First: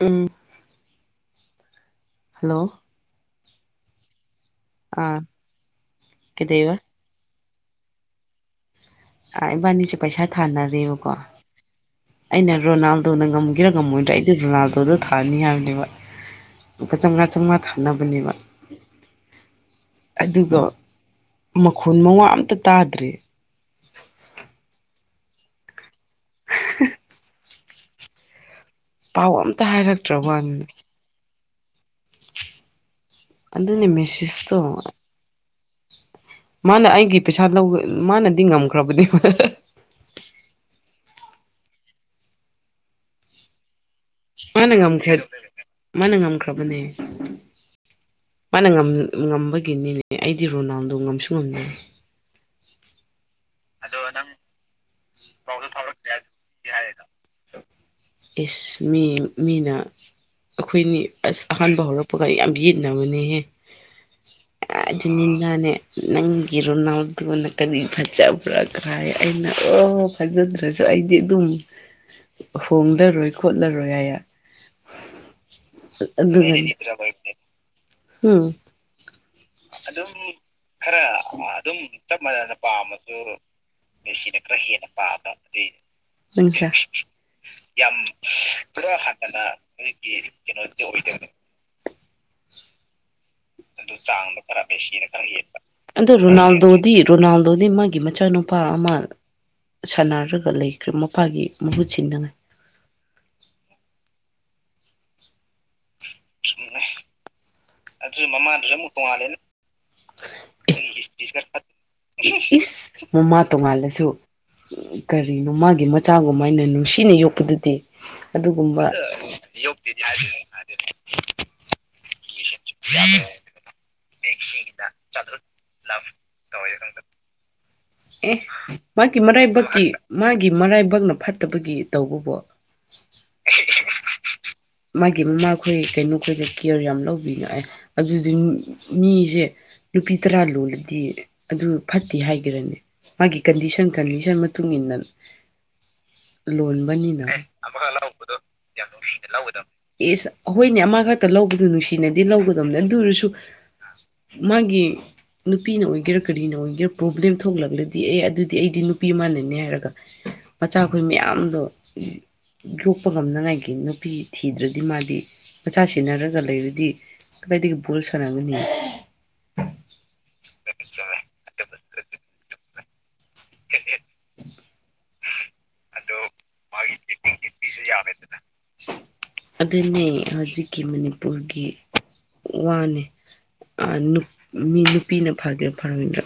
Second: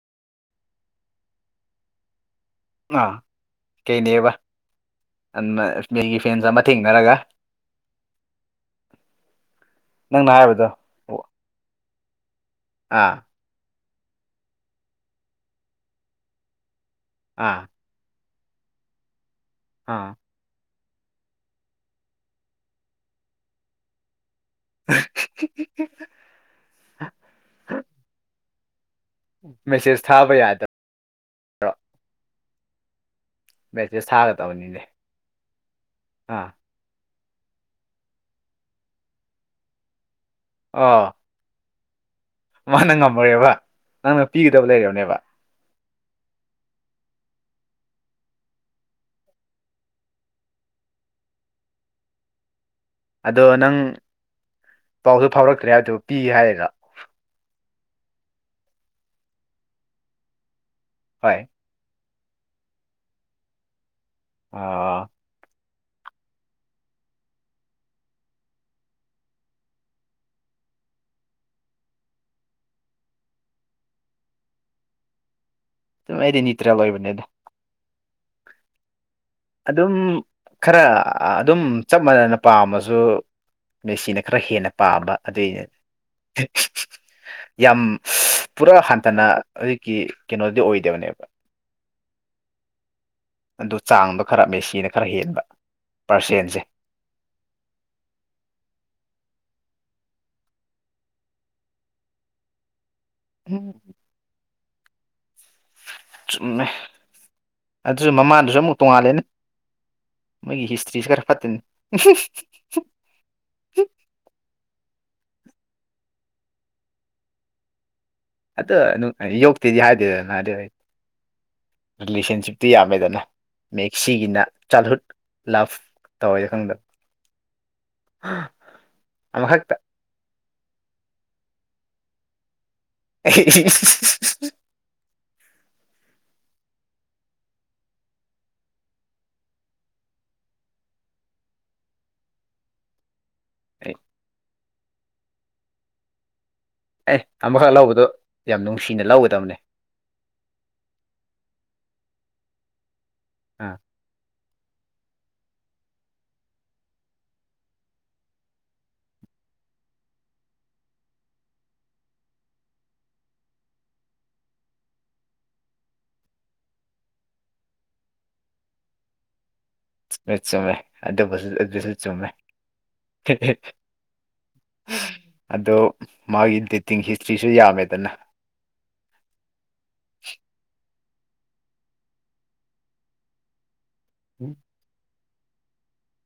ꯎꯝ hello ꯑꯥ ꯀꯩꯅꯦꯕ ꯑꯥ ꯃꯤꯒꯤ ꯐꯦꯟꯁ ꯑꯃ ꯀꯩꯗꯩꯕ ꯊꯦꯡꯅꯔꯒ ꯏꯕꯥꯅꯤꯁꯦ ꯅꯪꯅ ꯄꯩꯁꯥ ꯍꯥꯏꯕꯗꯣ ꯊꯥꯅꯔꯦꯕꯀꯣ ꯑꯣ ꯑꯩꯅ ꯑꯥ ꯔꯣꯅꯥꯜꯗꯣꯅ ꯉꯝꯒꯔꯥ ꯉꯝꯃꯣꯏꯗ꯭ꯔꯥ ꯑꯩꯗ ꯔꯣꯅꯥꯜꯗꯣꯗ ꯊꯥꯅꯤ ꯍꯥꯏꯕꯅꯦꯕ ꯑꯃꯨꯀ ꯆꯥꯝꯉꯥ ꯆꯥꯝꯉꯥ ꯑꯥ ꯊꯥꯅꯕꯅꯦꯕ ꯑꯥ ꯑꯗꯨꯒ ꯃꯈꯣꯟ ꯃꯉꯥ ꯑꯝꯇ ꯇꯥꯗ꯭ꯔꯦ [unintelligible] ꯄꯥꯎ ꯑꯝꯇ ꯃꯦꯁꯦꯁ ꯊꯥꯕ ꯍꯥꯏꯔꯛꯇ꯭ꯔꯕꯅꯤꯅꯦ ꯌꯥꯗꯕ ꯑꯗꯨꯅꯦ ꯕꯦꯁꯦ ꯁꯥꯒ ꯃꯦꯁꯦꯁꯇꯣ ꯇꯕꯅꯤꯅꯦꯦ ꯑꯥ ꯃꯥꯅ ꯑꯩꯒꯤ ꯄꯩꯁꯥ ꯂꯧ ꯃꯥꯅꯗꯤ ꯉꯝꯈ꯭ꯔꯕꯗꯤ ꯑꯥ ꯃꯥꯅ ꯉꯝꯃꯨꯔꯦꯕ ꯅꯪꯅ ꯄꯤꯒꯗꯕ ꯃꯥꯅ ꯂꯩꯔꯤꯕꯅꯦꯕ ꯉꯝꯈ꯭ꯔ ꯃꯥꯅ ꯉꯝꯈ꯭ꯔꯕꯅꯦ ꯃꯥꯅ ꯉꯝꯕꯒꯤꯅꯤꯅꯦ ꯑꯩꯗꯤ ꯔꯣꯅꯥꯜꯗꯣ ꯉꯝꯁꯨ ꯉꯝꯗꯦ ꯑꯗꯣ ꯅꯪ ꯄꯥꯎꯁꯨ ꯐꯥꯎꯔꯛꯇ꯭ꯔꯦ ꯍꯥꯏꯕꯗꯨꯣ ꯄꯤꯒꯦ ꯍꯥꯏꯔꯒ ꯑꯦꯁ ꯃꯤ ꯃꯤꯅ ꯑꯩꯈꯣꯏꯅꯤ ꯍꯣꯏ ꯑꯁ ꯍꯟꯕ ꯍꯧꯔꯛꯄꯒ ꯌꯥꯝ ꯌꯦꯠꯅꯕꯅꯦꯍꯦ ꯍꯥꯏ ꯑꯗꯨ ꯑ ꯅꯤꯗꯥꯅꯦ ꯅꯪꯒꯤꯔꯨꯅꯥꯎꯗꯨꯅ ꯀꯔꯤ ꯐꯖ ꯄꯨꯔꯛꯈ꯭ꯔ ꯍꯥꯏ ꯑꯩꯅ ꯑꯣ ꯐꯖꯗ꯭ꯔꯁꯨ ꯑꯩꯗꯤ ꯑꯗꯨꯝ ꯍꯣꯡꯗꯔꯣꯏ ꯈꯣꯠꯂꯔꯣꯏ ꯍꯥꯏꯌꯦ ꯑꯗꯨꯝ ꯑꯗꯨ ꯑꯩꯗꯤ ꯅ꯭ꯌꯨꯇ꯭ꯔꯦꯜ ꯑꯣꯏꯕꯅꯦꯗ ꯎꯝ ꯑꯗꯨꯝ ꯈꯔ ꯑꯗꯨꯝ ꯆꯞ ꯃꯥꯟꯅꯅ ꯄꯥꯝꯃꯁꯨ ꯃꯦꯁꯤꯅ ꯁꯤꯅ ꯈꯔ ꯍꯦꯟꯅ ꯄꯥꯝꯕ ꯄꯥꯕ ꯑꯗꯨꯏꯅꯦ ꯌꯥꯝ ꯄꯨꯔꯥ ꯍꯠꯇꯅ ꯍꯧꯖꯤꯛꯀꯤ ꯀꯩꯅꯣꯗꯤ ꯑꯣꯏꯗꯕ ꯑꯗꯨ ꯆꯥꯡꯗ ꯈꯔ ꯕꯦꯁꯤꯅ ꯈꯔ ꯌꯦꯄ ꯑꯗꯨ ꯄꯥꯔꯁꯦꯟꯁꯦ ꯔꯣꯅꯥꯜꯗꯣ ꯗꯤ ꯔꯣꯅꯥꯜꯗꯣꯗꯤ ꯃꯥꯒꯤ ꯃꯆꯥꯅꯨꯄꯥ ꯑꯃ ꯁꯥꯟꯅꯔꯒ ꯂꯩꯈ꯭ꯔꯦ ꯃꯄꯥꯒꯤ ꯃꯍꯨꯠ ꯁꯤꯗꯅꯦ ꯎꯝ ꯆꯨꯝꯃꯦ ꯑꯗꯨꯁꯨ ꯃꯃꯥꯡꯗꯨꯁꯨ ꯑꯃꯨꯛ ꯇꯣꯡꯉꯥꯜꯂꯦꯅꯦ ꯃꯒꯤ ꯍꯤꯁꯇ꯭ꯔꯤꯁꯤ ꯈꯔ ꯐꯅꯦ ꯏꯁ ꯃꯃꯥ ꯇꯣꯡꯉꯥꯜꯂꯁꯨ ꯀꯔꯤꯅꯣ ꯃꯥꯒꯤ ꯃꯆꯥꯒꯨꯝ ꯍꯥꯏꯅ ꯅꯨꯡꯁꯤꯅ ꯌꯣꯛꯄꯗꯨꯗꯤ ꯑꯗꯣ ꯑꯗꯨꯒꯨꯝꯕ ꯌꯣꯛꯇꯦꯗꯤ ꯍꯥꯏꯗꯦꯗꯅ ꯑꯗꯨ ꯍꯥꯏꯗꯦ ꯔꯤꯂꯦꯁꯟꯁꯤꯞꯇꯤ ꯌꯥꯝꯃꯦꯗꯅ ꯃꯦꯛꯁꯤꯒꯤꯅ ꯆꯥꯏꯜꯍꯨꯗ ꯂꯞ ꯇꯧꯋꯦ ꯈꯪꯗꯕ ꯑꯦ ꯃꯥꯒꯤ ꯑꯃꯈꯛꯇ ꯃꯔꯥꯏꯕꯛꯀꯤ ꯃꯥꯒꯤ ꯃꯔꯥꯏꯕꯛꯅ ꯐꯠꯇꯕꯒꯤ ꯇꯧꯕꯕꯨꯣ [unintelligible] ꯃꯥꯒꯤ ꯃꯃꯥꯈꯣꯏ ꯀꯩꯅꯣꯈꯣꯏꯗ ꯀꯦꯌꯔ ꯌꯥꯝ ꯂꯧꯕꯤꯅ ꯑꯗꯨꯗꯤ ꯃꯤꯁꯦ ꯅꯨꯄꯤ ꯇꯔꯥ ꯂꯣꯜꯂꯗꯤ ꯑꯗꯨ ꯐꯠꯇꯦ ꯍꯥꯏꯈꯔꯅꯤ ꯃꯥꯒꯤ ꯀꯟꯗꯤꯁꯟ ꯀꯟꯗꯤꯁꯟ ꯃꯇꯨꯡ ꯃꯇꯨꯡꯏꯟꯅ ꯂꯣꯟ ꯑꯦ ꯑꯃꯈꯛ ꯂꯧꯕꯗꯣ ꯌꯥꯝ ꯅꯨꯡꯁꯤꯅ ꯂꯧꯒꯗꯕꯅꯦ ꯑꯦꯁ ꯑꯩꯈꯣꯏꯅꯦ ꯑꯃ ꯈꯛꯇ ꯂꯧꯕꯗꯨꯣ ꯅꯨꯡꯁꯤꯅꯗꯤ ꯂꯧꯒꯗꯧꯕꯅꯦ ꯑꯗꯨ ꯑꯣꯏꯔꯁꯨ ꯑꯥ ꯃꯥꯒꯤ ꯅꯨꯄꯤꯅ ꯑꯣꯏꯒꯦꯔꯥ ꯀꯔꯤꯅ ꯑꯣꯏꯒꯦꯔꯥ ꯄ꯭ꯔꯣꯕ꯭ꯂꯦꯝ ꯊꯣꯛꯂꯛ ꯗꯤ ꯑꯦ ꯑꯗꯨꯗꯤ ꯑꯩꯗꯤ ꯅꯨꯄꯤ ꯃꯥꯟꯅꯅꯤ ꯍꯥꯏꯔꯒ ꯃꯆꯥꯈꯣꯏ ꯃꯌꯥꯝꯗꯣ ꯌꯣꯛꯄ ꯉꯝꯅꯉꯥꯏꯒꯤ ꯅꯨꯄꯤ ꯊꯤꯗ꯭ꯔꯗꯤ ꯃꯥꯗꯤ ꯃꯆꯥ ꯁꯦꯟꯅꯔꯒ ꯂꯩꯔꯗꯤ ꯕꯗꯤ ꯣꯜ ꯁꯅꯒꯅꯤ ꯃ ꯆꯃꯦ ꯑꯗꯨꯗꯁ ꯆꯣꯃꯦ ꯑꯗ ꯃꯥꯒꯤ ꯏꯗ ꯏ ꯍꯤꯁꯇꯔꯤꯁꯨ ꯌꯥ ꯌꯥꯕꯦꯗꯅ ꯑꯗꯨꯅꯦ ꯍꯧꯖꯤꯛꯀꯤ ꯃꯅꯤꯄꯨꯔꯒꯤ ꯋꯥꯅꯦ ꯎꯝ ꯃꯤ ꯅꯨꯄꯤꯅ ꯐꯒꯦꯔꯥ ꯐꯔꯅꯤꯗ꯭ꯔ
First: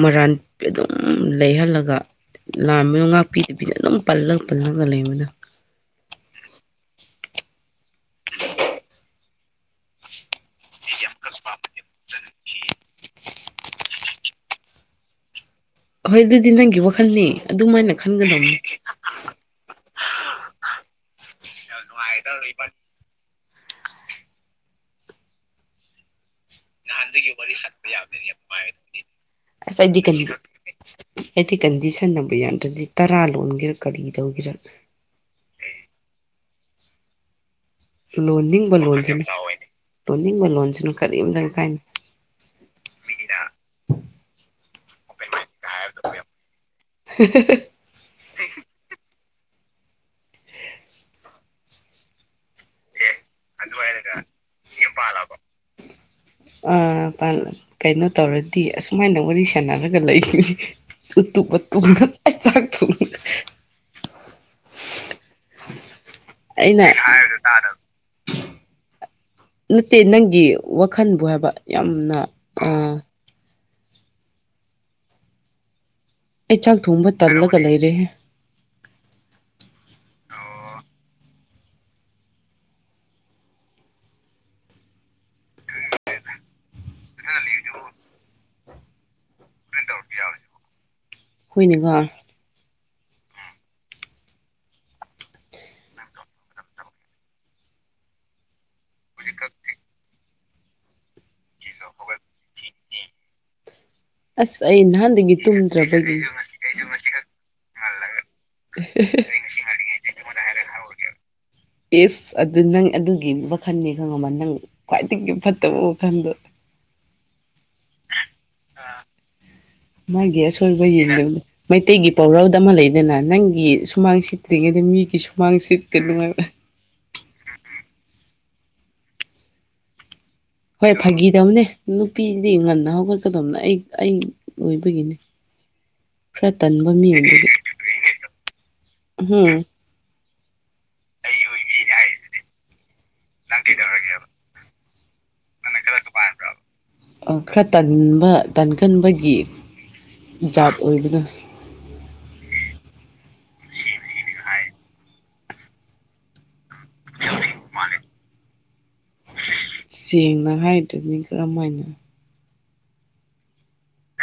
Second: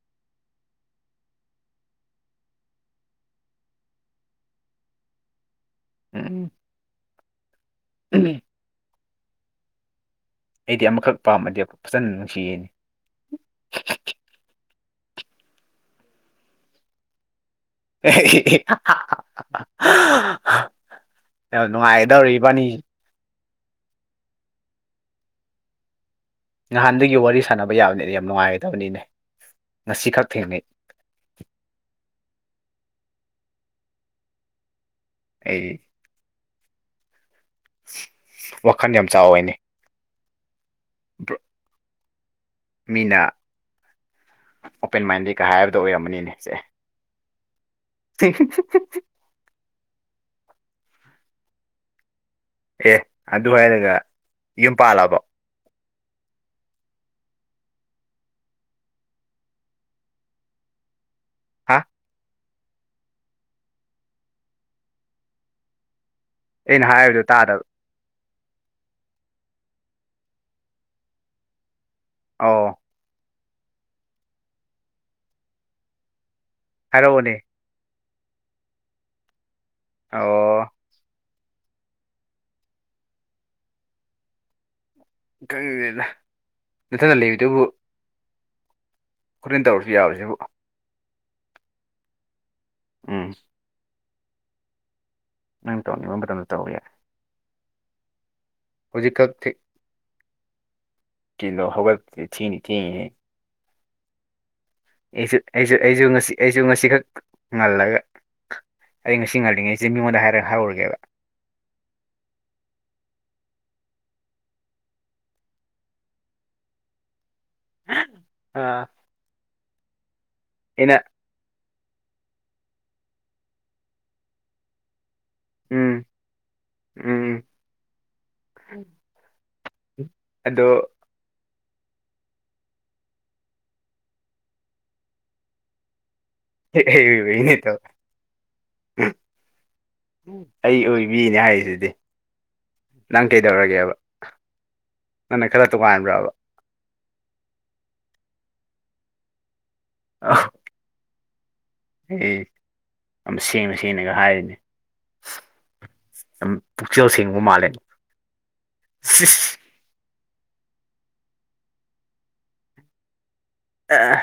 ꯃꯔꯥꯟ ꯑꯗꯨꯝ ꯂꯩꯍꯜꯂꯒ ꯂꯥꯝꯃꯤꯣ ꯉꯥꯛꯄꯤꯗꯨꯕꯤꯗ ꯑꯗꯨꯝ ꯄꯜꯂꯒ ꯄꯜꯂꯒ ꯂꯩꯕꯅ ꯎꯝ ꯎ ꯑꯩꯗꯤ ꯑꯃꯈꯛ ꯄꯥꯝꯃꯗꯤ ꯐꯖꯅ ꯅꯨꯡꯁꯤꯌꯦꯅꯤ ꯍꯣꯏ ꯑꯗꯨꯗꯤ ꯅꯪꯒꯤ ꯋꯥꯈꯜꯅꯤ ꯑꯗꯨꯃꯥꯏꯅ ꯈꯟꯒꯗꯕꯅꯤ ꯅꯨꯡꯉꯥꯏꯒꯗꯧꯔ ꯏꯕꯥꯅꯤ ꯅꯍꯥꯟꯗꯒꯤ ꯋꯥꯔꯤ ꯁꯥꯟꯅꯕ ꯁꯥꯠꯄ ꯌꯥꯕꯅꯤꯅ ꯌꯥꯝ ꯌꯥꯅꯤꯗꯤ ꯅꯨꯡꯉꯥꯏꯒꯗꯕꯅꯤꯅꯦ ꯉꯁꯤ ꯈꯛ ꯊꯦꯡꯅꯩ ꯑꯩꯗꯤ ꯀꯟꯗꯤꯁꯟ ꯅꯝꯕꯔ ꯌꯥꯗ꯭ꯔꯗꯤ ꯇꯔꯥ ꯂꯣꯟꯒꯦꯔꯥ ꯀꯔꯤ ꯇꯧꯒꯦꯔ ꯑꯩ ꯂꯣꯟꯅꯤꯡꯕ ꯋꯥꯈꯜ ꯌꯥꯝ ꯂꯣꯟꯁꯤꯅ ꯆꯥꯎꯋꯦꯅꯦ ꯂꯣꯟꯅꯤꯡꯕ ꯂꯣꯟꯁꯤꯅ ꯕ꯭ꯔꯣ- ꯀꯔꯤꯝꯇꯪ ꯀꯥꯏꯅꯤ ꯃꯤꯅ ꯑꯣꯄꯦꯟ ꯃꯥꯏꯟꯗꯦꯠꯀ ꯍꯥꯏꯕꯗꯣ ꯑꯣꯏꯔꯝꯃꯅꯤꯅꯦ ꯁꯦ ꯍ ꯆ ꯑꯦ ꯑꯗꯨ ꯍꯥꯏꯔꯒ ꯌꯨꯝ ꯄꯥꯜꯂꯕ ꯀꯩꯅꯣ ꯇꯧꯔꯗꯤ ꯑꯁꯨꯃꯥꯏꯅ ꯋꯥꯔꯤ ꯁꯥꯟꯅꯔꯒ ꯂꯩꯅꯤ ꯇꯨꯝꯕ ꯍꯥ ꯇꯨꯝꯅ ꯆ ꯆꯥꯛ ꯊꯣꯡ ꯑꯩ ꯑꯩꯅ ꯅ ꯍꯥꯏꯕꯗꯣ ꯇꯥꯗꯕ ꯇꯔ ꯅꯠꯇꯦ ꯅꯪꯒꯤ ꯋꯥꯈꯜꯕꯨ ꯍꯥꯏꯕ ꯌꯥꯝꯅ ꯑꯣ ꯑ ꯑꯩ ꯆꯥꯛ ꯊꯣꯡꯕ ꯍꯥꯏꯔꯛꯑꯣꯅꯦ ꯇꯜꯂꯒ ꯂꯩꯔꯦꯍꯦ ꯑꯣ ꯀꯪꯅ ꯅꯠꯇꯅ ꯂꯩꯕꯗꯨꯕꯨ ꯈꯨꯣꯔꯦꯟ ꯇꯧꯔꯁꯨ ꯌꯥꯎꯕꯁꯤꯕꯨ ꯑꯩꯈꯣꯏꯅꯒ ꯎꯝ ꯅꯪ ꯇꯧꯅꯤꯡꯕ ꯃꯇꯝꯗ ꯇꯧꯋ ꯌꯥꯏ ꯍꯧꯖꯤꯛꯀꯛ ꯀꯂꯣ ꯍꯧꯒ [unintelligible] ꯑꯁ ꯑꯩꯅ ꯑꯩꯁꯨ ꯑꯩꯁꯨ ꯑꯩꯁꯨ ꯉꯁꯤ ꯑꯩꯁꯨ ꯉꯁꯤ ꯈꯛ ꯉꯜꯂꯒ ꯑꯩ ꯉꯁꯤ ꯉꯜꯂꯤꯉꯩꯁꯦ ꯃꯤꯉꯣꯟꯗ ꯍꯥꯏꯔꯒ ꯍꯧꯔꯒꯦꯕ ꯏꯁ ꯑꯗꯨ ꯅꯪ ꯑꯗꯨꯒꯤ ꯋꯥꯈꯜꯅꯤ ꯈꯪꯉꯃ ꯅꯪ ꯈꯋꯥꯏꯗꯒꯤ ꯐꯠꯇꯕ ꯋꯥꯈꯟꯗꯨ ꯑꯥ ꯃꯥꯒꯤ ꯑꯁꯣꯏꯕ ꯑꯩꯅ ꯌꯦꯡꯉꯥꯒ ꯃꯩꯇꯩꯒꯤ ꯄꯥꯎꯔꯥꯎꯗ ꯑꯃ ꯂꯩꯗꯅ ꯅꯪꯒꯤ ꯁꯨꯃꯥꯡ ꯁꯤꯠꯇ꯭ꯔꯤꯉꯩꯗ ꯃꯤꯒꯤ ꯁꯨꯃꯥꯡ ꯎꯝ ꯁꯤꯠꯀꯅꯨ ꯍꯥꯏꯕ ꯎꯝ ꯑꯗꯣ ꯍꯣꯏ ꯐꯥꯒꯤꯗꯕꯅꯦ ꯅꯨꯄꯤꯁꯤꯗꯤ ꯉꯟꯅ ꯍꯧꯒꯠꯀꯗꯕꯅ ꯑꯩ ꯑꯩ ꯑꯣꯏꯕꯒꯤꯅꯦ [unintelligible] ꯑꯩ ꯑꯣꯏꯕꯤꯅꯦ ꯍꯥꯏꯔꯤꯗꯨꯗꯤ ꯅꯪ ꯀꯩꯗꯧꯔꯒꯦꯕ ꯅꯪꯅ ꯈꯔ ꯇꯣꯉꯥꯟꯕ꯭ꯔꯕ ꯑ ꯈꯔ ꯇꯟꯕ ꯇꯟꯀꯟꯕꯒꯤ ꯖꯥꯠ ꯑꯣꯏꯕꯗꯨ ꯑꯩ ꯌꯥꯝ ꯁꯦꯡꯅ ꯁꯦꯡꯅꯒ ꯍꯥꯏꯔꯤꯅꯦ ꯄꯨꯛꯆꯦꯜ ꯁꯦꯡꯕ ꯃꯥꯜꯂꯦ ꯁꯤꯁ ꯁꯦꯡꯅ ꯍꯥꯏꯗꯨ ꯃꯤ ꯀꯔꯝ ꯍꯥꯏꯅ ꯑ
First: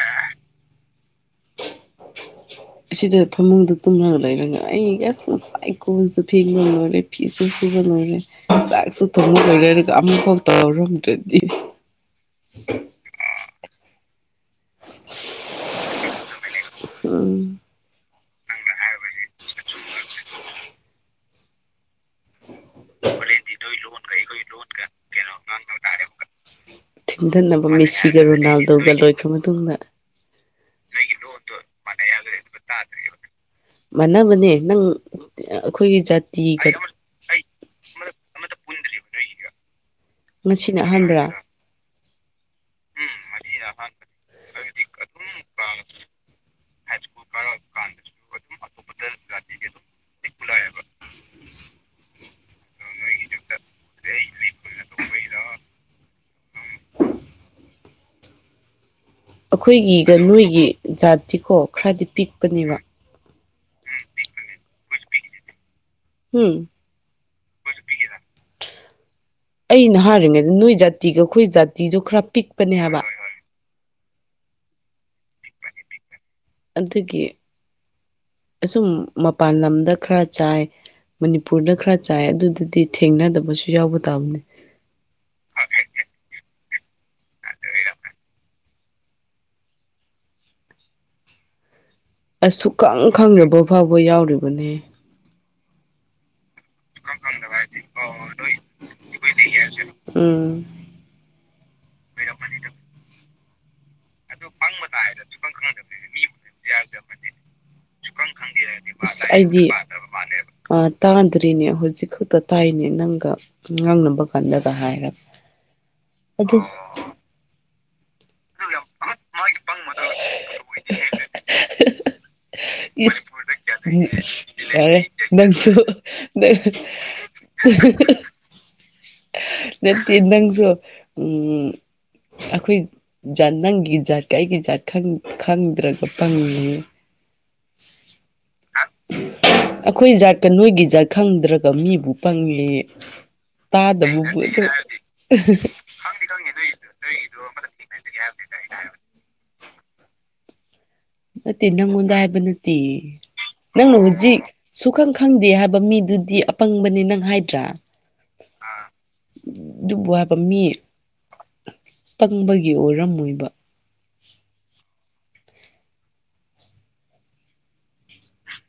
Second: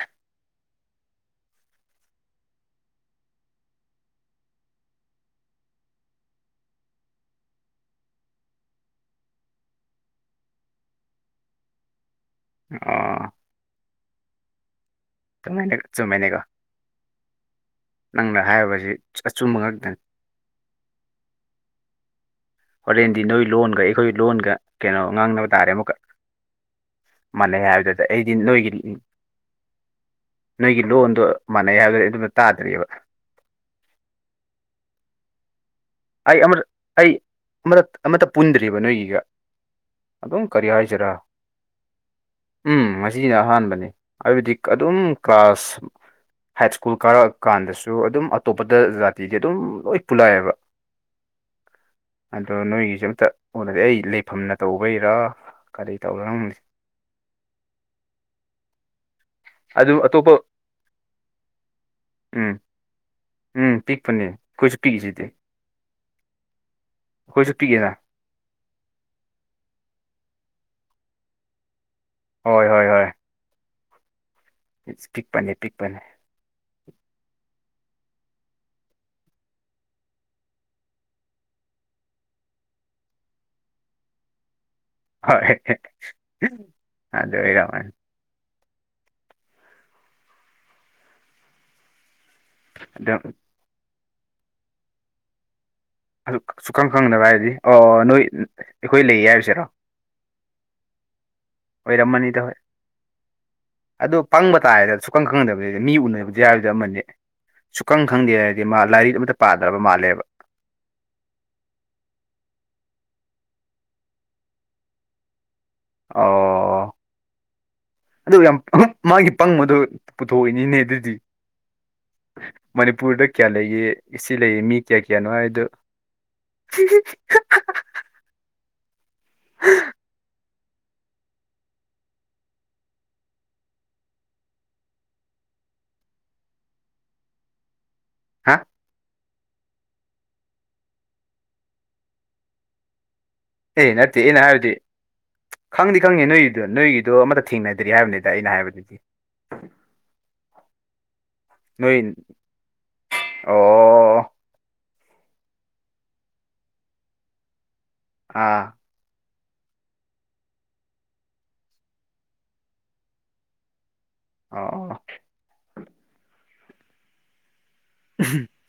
[unintelligible] ꯑꯁꯤꯗ ꯐꯃꯨꯡꯗ ꯇꯨꯝꯂꯒ ꯂꯩꯔꯒ ꯑꯩ ꯑꯁ ꯉꯁꯥꯏ ꯏ ꯀꯣꯟꯁꯨ ꯐꯦꯡꯕ ꯂꯣꯏꯔꯦ ꯐꯤꯁꯨ ꯁꯨꯕ ꯂꯣꯏꯔꯦ ꯆꯥꯛꯁꯨ ꯊꯣꯡꯕ ꯂ‌ꯣꯏꯔꯦ ꯍꯥꯏꯔꯒ ꯑꯃꯨꯛ ꯐꯥꯎ ꯇꯧꯔꯝꯗ꯭ꯔꯗꯤ ꯑꯥ [unintelligible] ꯆꯨꯝꯃ‌ꯦ ꯅꯦꯀꯣ ꯎꯝ ꯅꯪꯅ ꯍꯥꯏꯕꯁꯤ ꯑꯆꯨꯝꯕ ꯉꯛꯇꯥꯟ ꯍꯣꯔꯦꯟꯗꯤ ꯅꯣꯏ ꯂꯣꯟꯒ ꯑꯩꯈꯣꯏ ꯂꯣꯟꯒ ꯀꯩꯅꯣ ꯉꯥꯡꯅꯕ ꯇꯥꯔꯦ ꯑꯃꯨꯛꯀ ꯃꯥꯟꯅꯩ ꯊꯤꯟꯊꯅꯕ ꯍꯥꯏꯕꯗꯨꯗ ꯃꯤꯁꯤꯒ ꯑꯩꯗꯤ ꯅꯣꯏꯒꯤ ꯔꯣꯅꯥꯜꯗꯣꯒ ꯂꯣꯏꯈ꯭ꯔ ꯃꯇꯨꯡꯗ ꯅꯣꯏꯒꯤ ꯂꯣꯟꯗꯣ ꯃꯥꯟꯅꯩ ꯍꯥꯏꯕꯗꯨ ꯑꯩ ꯑꯗꯨꯝ ꯇꯥꯗ꯭ꯔꯤꯑꯕ ꯃꯥꯟꯅꯕꯅꯦ ꯅꯪ ꯑꯩꯈꯣꯏꯒꯤ ꯑꯩ ꯑꯃ ꯖꯥꯇꯤꯒ ꯑꯩ ꯑꯃꯔꯛ ꯑꯃꯠꯇ ꯄꯨꯟꯗ꯭ꯔꯤꯕ ꯅꯣꯏꯒꯤꯒ ꯑꯗꯨꯝ ꯀꯔꯤ ꯉꯁꯤꯅ ꯍꯥꯏꯁꯤꯔꯥ ꯑꯍꯥꯟꯕꯔꯥ ꯎꯝ ꯉꯁꯤꯅ ꯑꯍꯥꯟꯕꯅꯤ ꯍꯥꯏꯕꯗꯤ ꯑꯗꯨꯝ ꯀ꯭ꯂꯥꯁ ꯍꯥꯏꯁ꯭ꯀꯨꯜ ꯀꯥꯔꯛꯑꯀꯥꯟꯗꯁꯨ ꯑꯗꯨꯝ ꯑꯇꯣꯞꯄꯗ ꯖꯥꯇꯤꯒꯤ ꯑꯗꯨꯝ ꯂꯣꯏ ꯄꯨꯜꯂꯛꯑꯦꯕ ꯑꯗꯣ ꯅꯣꯏꯒꯤꯁ ꯑꯝꯇ ꯑꯣꯠꯂꯗꯤ ꯑꯩ ꯂꯩꯐꯝꯅ ꯇꯧꯕꯩꯔꯥ ꯀꯔꯤ ꯇꯧꯔ ꯅꯪꯁꯦ ꯑꯗꯨ ꯑꯩꯈꯣꯏꯒꯤꯒ ꯑꯇꯣꯞꯄ ꯅꯣꯏꯒꯤ ꯖꯥꯠꯇꯤꯀꯣ ꯈꯔꯗꯤ ꯎꯝ ꯄꯤꯛꯄꯅꯦꯕ ꯎꯝ ꯄꯤꯛꯄꯅꯦ ꯑꯩꯈꯣꯏꯁꯨ ꯄꯤꯛꯏꯁꯤꯗꯤ ꯎꯝ ꯑꯩꯈꯣꯏꯁꯨ ꯄꯤꯛꯏꯅ ꯑꯩꯅ ꯍꯥꯏꯔꯤꯉꯩꯗ ꯅꯣꯏ ꯖꯥꯇꯤꯒ ꯑꯩꯈꯣꯏ ꯖꯥꯇꯤꯗꯣ ꯈꯔ ꯍꯣꯏ ꯄꯤꯛꯄꯅꯦ ꯍꯥꯏꯕ ꯏꯁ ꯄꯤꯛꯄꯅꯦ ꯄꯤꯛꯄꯅꯦ ꯑꯗꯨꯒꯤ ꯑꯁꯨꯝ ꯃꯄꯥꯟ ꯂꯝꯗ ꯈꯔ ꯆꯥꯏ ꯃꯅꯤꯄꯨꯔꯗ ꯈꯔ ꯆꯥꯏ ꯑꯗꯨ ꯗꯨꯗꯤ ꯊꯦꯡꯅꯗꯕꯁꯨ ꯌꯥꯎꯕ ꯇꯥꯕꯅꯤ ꯍꯣꯏ ꯑꯗꯣꯏꯔꯝꯃꯅꯤ ꯁꯨꯈꯪ ꯑꯗꯨꯝ ꯈꯪꯗꯕ ꯐꯥꯎꯕ ꯌꯥꯎꯔꯤꯕꯅꯤ ꯁꯨꯛꯈꯪ ꯈꯪꯗꯕ ꯍꯥꯏꯗꯤ ꯑꯣ ꯅꯣꯏ ꯑꯩꯈꯣꯏ ꯂꯩꯌꯦ ꯍꯥꯏꯕꯁꯤꯔꯣ ꯎꯝ ꯑꯣꯏꯔꯝꯃꯅꯤꯗ ꯍ‌ꯣꯏ ꯑꯗꯣ ꯄꯪꯕ ꯇꯥꯏꯌ‌ꯦꯗ ꯁꯨꯛꯀꯪ ꯈꯪꯅꯗꯕ ꯃꯤ ꯎꯅꯕꯗꯤ ꯍꯥꯏꯕꯗꯤ ꯑꯃꯅꯤ ꯁꯨꯀꯪ ꯈꯪꯗꯦ ꯍꯥꯏꯔꯗꯤ ꯃꯥ ꯂꯥꯏꯔꯤꯛ ꯑꯁ ꯑꯃꯠꯇ ꯑꯩꯗꯤ ꯄꯥꯗ꯭ꯔꯕ ꯃꯥꯜꯂꯦꯕ ꯇꯥꯗ꯭ꯔꯤꯅꯦ ꯍꯧꯖꯤꯛ ꯈꯛꯇ ꯇꯥꯏꯅꯦ ꯅꯪꯒ ꯑꯉꯥꯡꯅꯕ ꯀꯥꯟꯗꯒ ꯍꯥꯏꯔꯕ ꯑꯣ ꯑꯗꯨ ꯌꯥꯝ ꯄꯪ ꯃꯥꯒꯤ ꯄꯪꯕꯗꯣ ꯄꯨꯊꯣꯛꯏꯅꯤꯅꯦ ꯑꯗꯨꯗꯤ [unintelligible] ꯃꯅꯤꯄꯨꯔꯗ ꯀꯌꯥ ꯂꯩꯒꯦ ꯁꯤ ꯂꯩꯌꯦ ꯃꯤ ꯌꯥꯔꯦ ꯀꯌꯥ ꯀꯌꯥꯅꯣ ꯍꯥꯏꯗꯣ ꯅꯪꯁꯨ ꯅ ꯅꯠꯇꯦ ꯅꯪꯁꯨ ꯎꯝ [unintelligible] ꯑꯩꯈꯣꯏ ꯖꯥꯠ ꯅꯪꯒꯤ ꯖꯥꯠꯀ ꯑꯩꯒꯤ ꯖꯥꯠ ꯈꯪꯗ꯭ꯔꯒ ꯐꯪꯉ ꯍꯥ ꯑꯩꯈꯣꯏ ꯖꯥꯠꯠꯇ ꯅꯣꯏꯒꯤ ꯖꯥꯠ ꯈꯪꯗ꯭ꯔꯒ ꯃꯤꯕꯨ ꯄꯪꯉꯦ ꯑꯦ ꯇꯥꯗꯕꯨ ꯈꯤ ꯈꯪꯉꯦ ꯅꯣꯏꯒꯤꯗꯣ ꯅꯣꯏꯒꯤꯗꯣ ꯑꯃꯠꯇ ꯊꯦꯡꯅꯗ꯭ꯔꯤ ꯍꯥꯏꯕꯅꯤꯗ ꯑꯩꯅ ꯍꯥꯏꯕꯗꯨꯗꯤ ꯅꯠꯇꯦ ꯅꯣꯏ ꯅꯪꯉꯣꯟꯗ ꯍꯥꯏꯕ ꯅꯠꯇꯦ ꯅꯪꯅ ꯑꯣ ꯍꯧꯖꯤꯛ ꯁꯨꯈꯪ ꯈꯪꯗꯦ ꯍꯥꯏꯕ ꯃꯤꯗꯨꯗꯤ ꯑꯄꯪꯕꯅꯤ ꯅꯪ ꯍꯥꯏꯗ꯭ꯔꯥ ꯑꯥ ꯑꯗꯨꯕꯨ ꯍꯥꯏꯕ ꯃꯤ ꯄꯪꯕꯒꯤ ꯑꯣꯏꯔꯝꯃꯣꯏꯕ ꯑꯣ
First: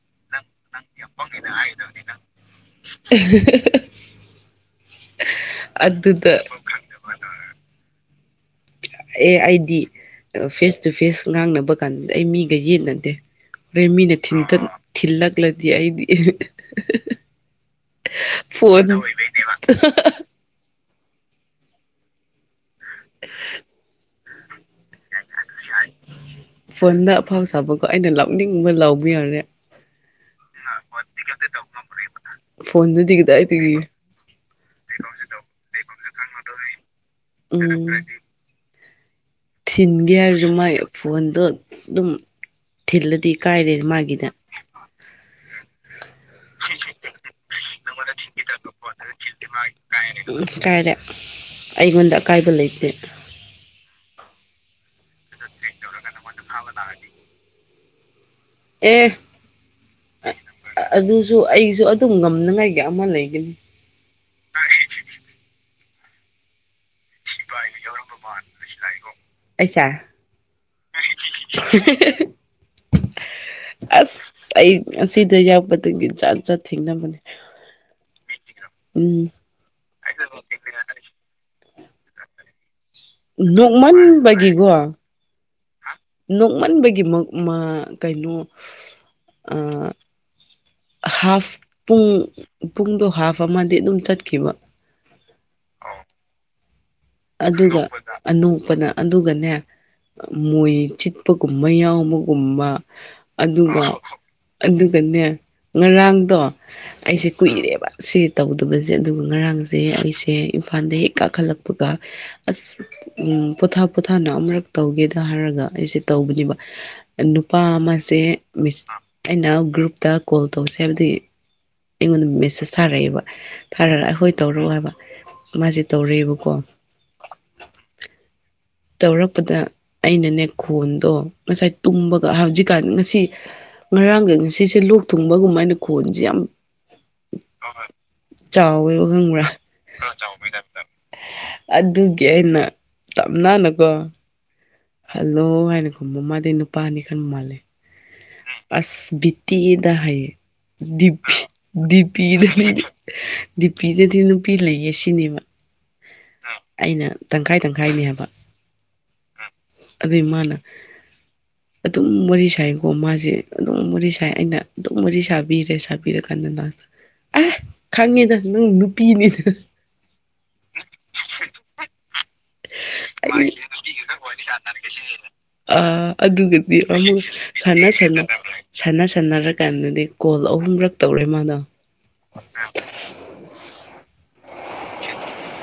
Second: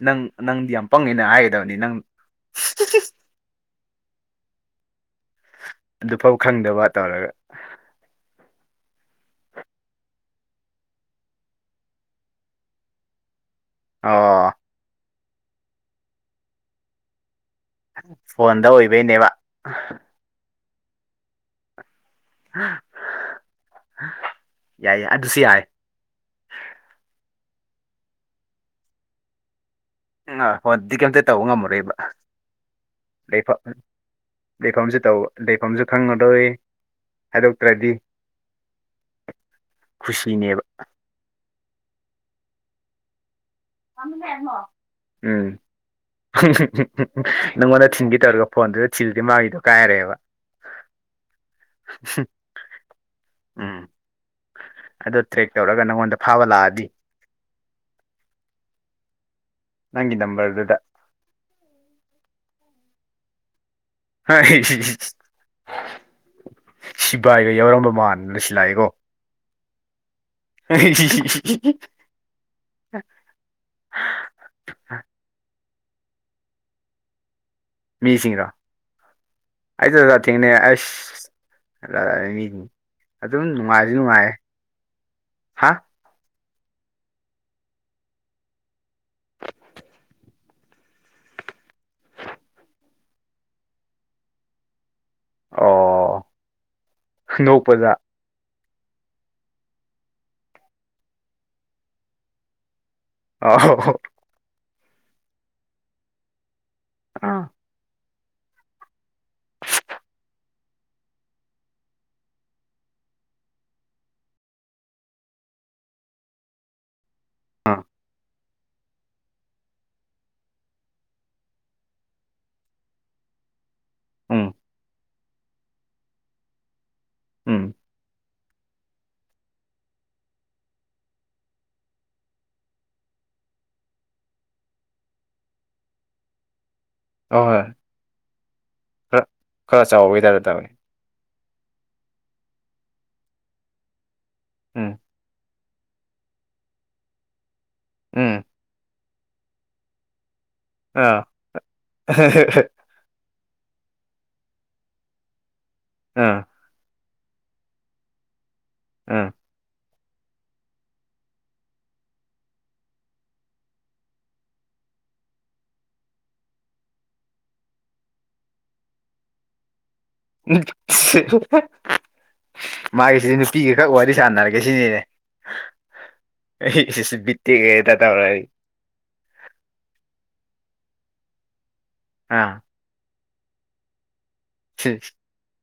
ꯅꯪ ꯅꯪꯗꯤ ꯌꯥꯝ ꯄꯪꯉꯅ ꯍꯥꯏꯒꯗꯕꯅꯤ ꯅꯪ [unintelligible] ꯑꯗꯨꯐꯥꯎ ꯈꯪꯗꯕ ꯇꯧꯔꯒ ꯑꯦ ꯑꯩꯗꯤ ꯐꯦꯁ ꯇꯨ ꯐꯦꯁ ꯉꯥꯡꯅꯕ ꯀꯥꯟꯗ ꯑꯩ ꯃꯤꯒ ꯌꯦꯠꯅꯗꯦ ꯔꯦꯃꯤꯅ ꯑꯣ ꯊꯤꯟꯇꯠ ꯊꯤꯜꯂꯛꯂꯗꯤ ꯑꯩꯗꯤ ꯐꯣꯟꯗ ꯐꯣꯟ ꯑꯣꯏꯕꯩꯅꯦꯕ ꯌꯥꯏ ꯑꯗꯨꯁꯨ ꯌꯥꯏ ꯐꯣꯟꯗ ꯑꯐꯥꯎ ꯁꯥꯕꯀꯣ ꯑꯩꯅ ꯂꯥꯎꯅꯤꯡꯕ ꯂꯥꯎꯕ ꯌꯥꯔꯦ ꯍꯣꯏꯗꯤ ꯀꯩꯝꯇ ꯇꯧꯕ ꯉꯝꯃꯨꯔꯣꯏꯕ ꯐꯣꯟꯗꯗꯤ ꯑ ꯐ ꯀꯗꯥꯏꯗꯒꯤ [unintelligible] ꯂꯩꯐꯝꯁꯦ ꯇꯧ ꯂꯩꯐꯝꯁꯨ ꯈꯪꯉꯗꯣꯏ ꯎꯝ ꯊꯤꯟꯒꯦ ꯍꯥꯏꯔꯁꯨ ꯈꯨꯁꯤꯅꯦꯕ ꯃꯥꯏ ꯐꯣꯟꯗꯣ ꯑꯗꯨꯝ ꯊꯤꯜꯂꯗꯤ ꯀꯥꯏꯔꯦ ꯎꯝ ꯃꯥꯒꯤꯗ ꯅꯪꯉꯣꯟꯗ ꯊꯤꯟꯈꯤ ꯇꯧꯔꯒ ꯐꯣꯟꯗꯨꯗ ꯊꯤꯜꯗꯤ ꯃꯥꯒꯤꯗꯣ ꯀꯥꯏꯔꯦꯕ ꯀꯥꯏꯔꯦ ꯑꯩꯉꯣꯟꯗ ꯑꯀꯥꯏꯕ ꯂꯩꯇꯦ ꯎꯝ ꯑꯗ ꯇ꯭ꯔꯦꯛ ꯇꯧꯔꯒ ꯅꯪꯉꯣꯟꯗ ꯐꯥꯕ ꯂꯥꯛꯑꯗꯤ ꯑꯦ ꯅꯪꯒꯤ ꯅꯝꯕꯔꯗꯨꯗ ꯑꯗꯨꯁꯨ ꯑꯩꯁꯨ ꯑꯗꯨꯝ ꯉꯝꯅꯉꯥꯏꯒꯤ ꯑꯃ ꯂꯩꯒꯅꯤ ꯍꯥꯏ ꯁꯤꯕꯥꯏꯒ ꯌꯥꯎꯔꯝꯕ ꯃꯥꯟꯅ ꯁꯤ ꯂꯥꯛꯑꯦꯀꯣ ꯑꯩꯁꯦ ꯑꯩ ꯑꯁ ꯑꯩ ꯉꯁꯤꯗ ꯌꯥꯎꯕꯗꯒꯤꯖꯥ ꯆꯥ ꯊꯦꯡꯅꯕꯅꯦ ꯃꯤꯁꯤꯡꯔꯣ ꯎꯝ ꯑꯩꯗ ꯊꯦꯡꯅꯩ ꯑꯁ ꯃꯤꯁꯤꯡ ꯑꯗꯨꯝ ꯅꯨꯡꯉꯥꯏꯁꯨ ꯅꯨꯡꯉꯥꯏꯌꯦ ꯅꯣꯡꯃꯟꯕꯒꯤꯀꯣ ꯍꯥ ꯅꯣꯡꯃꯟꯕꯒꯤꯃꯛ ꯃꯥ ꯀꯩꯅꯣ ꯍꯥꯐ ꯄꯨꯡ ꯄꯨꯡꯗꯣ ꯍꯥꯐ ꯑꯃꯗꯤ ꯑꯗꯨꯝ ꯆꯠꯈꯤꯕ ꯑꯣ ꯑꯗꯨꯒ ꯅꯣꯛꯄꯗ ꯑꯅꯧꯕꯅ ꯑꯗꯨꯒꯅꯦ ꯃꯣꯏ ꯆꯤꯠꯄꯒꯨꯝꯕ ꯌꯥꯎꯕꯒꯨꯝꯕ ꯑꯗꯨꯒ ꯑꯣ ꯑꯗꯨꯒꯅꯦ ꯉꯔꯥꯡꯗꯣ ꯑꯩꯁꯦ ꯑ ꯀꯨꯏꯔꯦꯕ ꯁꯤ ꯇꯧꯗꯕꯁꯦ ꯑꯗꯨꯒ ꯉꯔꯥꯡꯁꯦ ꯑꯩꯁꯦ ꯏꯝꯐꯥꯜꯗ ꯍꯦꯛ ꯀꯥꯈꯠꯂꯛꯄꯒ ꯑꯁ ꯎꯝ ꯄꯣꯊꯥ ꯄꯣꯊꯥꯅ ꯑꯃꯨꯔꯛ ꯇꯧꯒꯦꯗ ꯍꯥꯏꯔꯒ ꯑꯩꯁꯦ ꯇꯧꯕꯅꯦꯕ ꯅꯨꯄꯥ ꯑꯃꯁꯦꯁ ꯑꯩꯅ ꯒ꯭ꯔꯨꯞꯇ ꯀꯣꯜ ꯇꯧꯁꯦ ꯍꯥꯏꯕꯗꯤ ꯑꯩꯉꯣꯟꯗ ꯃꯦꯁꯦꯁ ꯊꯥꯔꯛꯑꯦꯕ ꯊꯥꯔꯔ ꯍꯣꯏ ꯎꯝ ꯇꯧꯔꯛꯑꯣ ꯍꯥꯏꯕ ꯃꯥꯁꯦ ꯇꯧꯔꯛꯑꯦꯕꯀꯣ꯫ ꯎꯝ꯫ ꯇꯧꯔꯛꯄꯗ ꯑꯩꯅꯅꯦ ꯈꯣꯟꯗꯣ ꯉꯁꯥꯏ ꯇꯨꯝꯕꯒ ꯍꯧꯖꯤꯛꯀꯥꯟ ꯉꯁꯤ꯫ ꯉꯔꯥꯡꯒꯤ ꯉꯁꯤꯁꯦ ꯂꯣꯛ ꯊꯨꯡꯕꯒꯨꯝꯕ ꯍꯥꯏꯅ ꯈꯣꯟꯁꯦ ꯌꯥꯝ ꯍꯣꯏ ꯍꯣꯏ ꯆꯥꯎꯋꯦꯕ ꯈꯔ ꯈꯪꯕ꯭ꯔꯥ꯫ ꯈꯔ ꯆꯥꯎꯕꯒꯤ ꯇꯥꯏꯞꯇ ꯇꯧꯋꯦ ꯑꯗꯨꯒꯤ ꯑꯩꯅ꯫ ꯅꯥꯅꯀꯣ꯫ ꯎꯝ꯫ ꯍꯜꯂꯣ ꯍꯥꯏꯅ ꯈꯨꯝꯕ ꯃꯥꯗꯤ ꯅꯨꯄꯥꯅꯤ ꯈꯟꯕ ꯃꯥꯜꯂꯦ꯫ ꯎꯝ꯫ ꯑꯁ ꯕꯤꯠ ꯇꯦꯛꯏꯗ ꯍꯥꯏꯌꯦ ꯑꯥ ꯗꯤꯄꯤ ꯗꯤꯄꯤꯗꯨꯅꯦ eidi ꯗꯤꯄꯤꯗꯗꯤ ꯅꯨꯄꯤ ꯂꯩꯌꯦ ꯁꯤꯅꯦꯕ꯫ ꯑꯥ꯫ ꯑꯩꯅ ꯇꯪꯈꯥꯏ ꯇꯪꯈꯥꯏꯅꯦ ꯍꯥꯏꯕ꯫ ꯑꯥ꯫ ꯑꯗꯨꯏ ꯃꯥꯅ ꯑꯗꯨꯝ ꯋꯥꯔꯤ ꯁꯥꯏ ꯑꯣ ꯃꯥꯁꯦ ꯑꯗꯨꯝ ꯋꯥꯔꯤ ꯁꯥꯏ ꯑꯩꯅ ꯑꯗꯨꯝ ꯋꯥꯔꯤ ꯁꯥꯕꯤꯔꯦ ꯁꯥꯕꯤꯔꯀꯥꯟꯗ ꯀꯥꯁꯇ ꯈꯪꯉꯦꯗ ꯅꯪ ꯅꯨꯄꯤꯅꯦ꯫ [unintelligible] ꯃꯥꯒꯤꯁꯤꯗꯤ ꯑꯩ ꯅꯨꯄꯤꯒ ꯈꯛ ꯋꯥꯔꯤ ꯁꯥꯟꯅꯔꯒꯦ ꯁꯤꯅꯤꯅꯦ꯫ ꯑ ꯑꯗꯨꯒꯗꯤ ꯑꯩ ꯁꯤꯁꯤ ꯑꯃꯨꯛ ꯕꯤꯠ ꯁꯥꯟꯅ ꯇꯦꯛꯑꯦꯗ ꯁꯥꯟꯅ ꯇꯧꯔ ꯑꯩ ꯁꯥꯟꯅ ꯁꯅꯔꯀꯥꯟꯗꯗꯤ ꯀꯣꯜ ꯑꯍꯨꯝꯔꯛ ꯇꯧꯔꯦ ꯃꯥꯗꯣ꯫ ꯑꯥ꯫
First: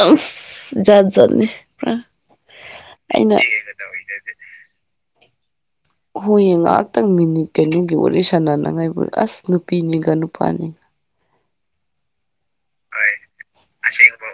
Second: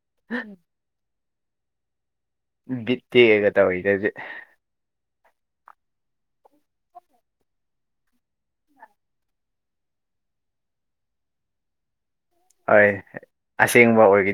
ꯥꯑꯁ ꯖꯠ ꯖꯠꯅꯦ ꯄꯨꯔ꯫ ꯕꯤ ꯇꯦꯛꯑꯒ ꯇꯧꯋꯤꯗꯗꯤ ꯍꯣꯏꯌꯦ ꯉꯥꯏꯍꯥꯛꯇꯪ ꯃꯤꯅꯤꯠ ꯀꯩꯅꯣꯒꯤ ꯋꯥꯔꯤ ꯁꯥꯟꯅꯅꯉꯥꯏꯕꯨ ꯑꯁ ꯅꯨꯄꯤꯅꯤꯒ ꯅꯨꯄꯥꯅꯤꯒ꯫ ꯍꯣꯏꯌꯦ ꯑꯁꯦꯡꯕ ꯑꯣꯏꯈꯤꯗ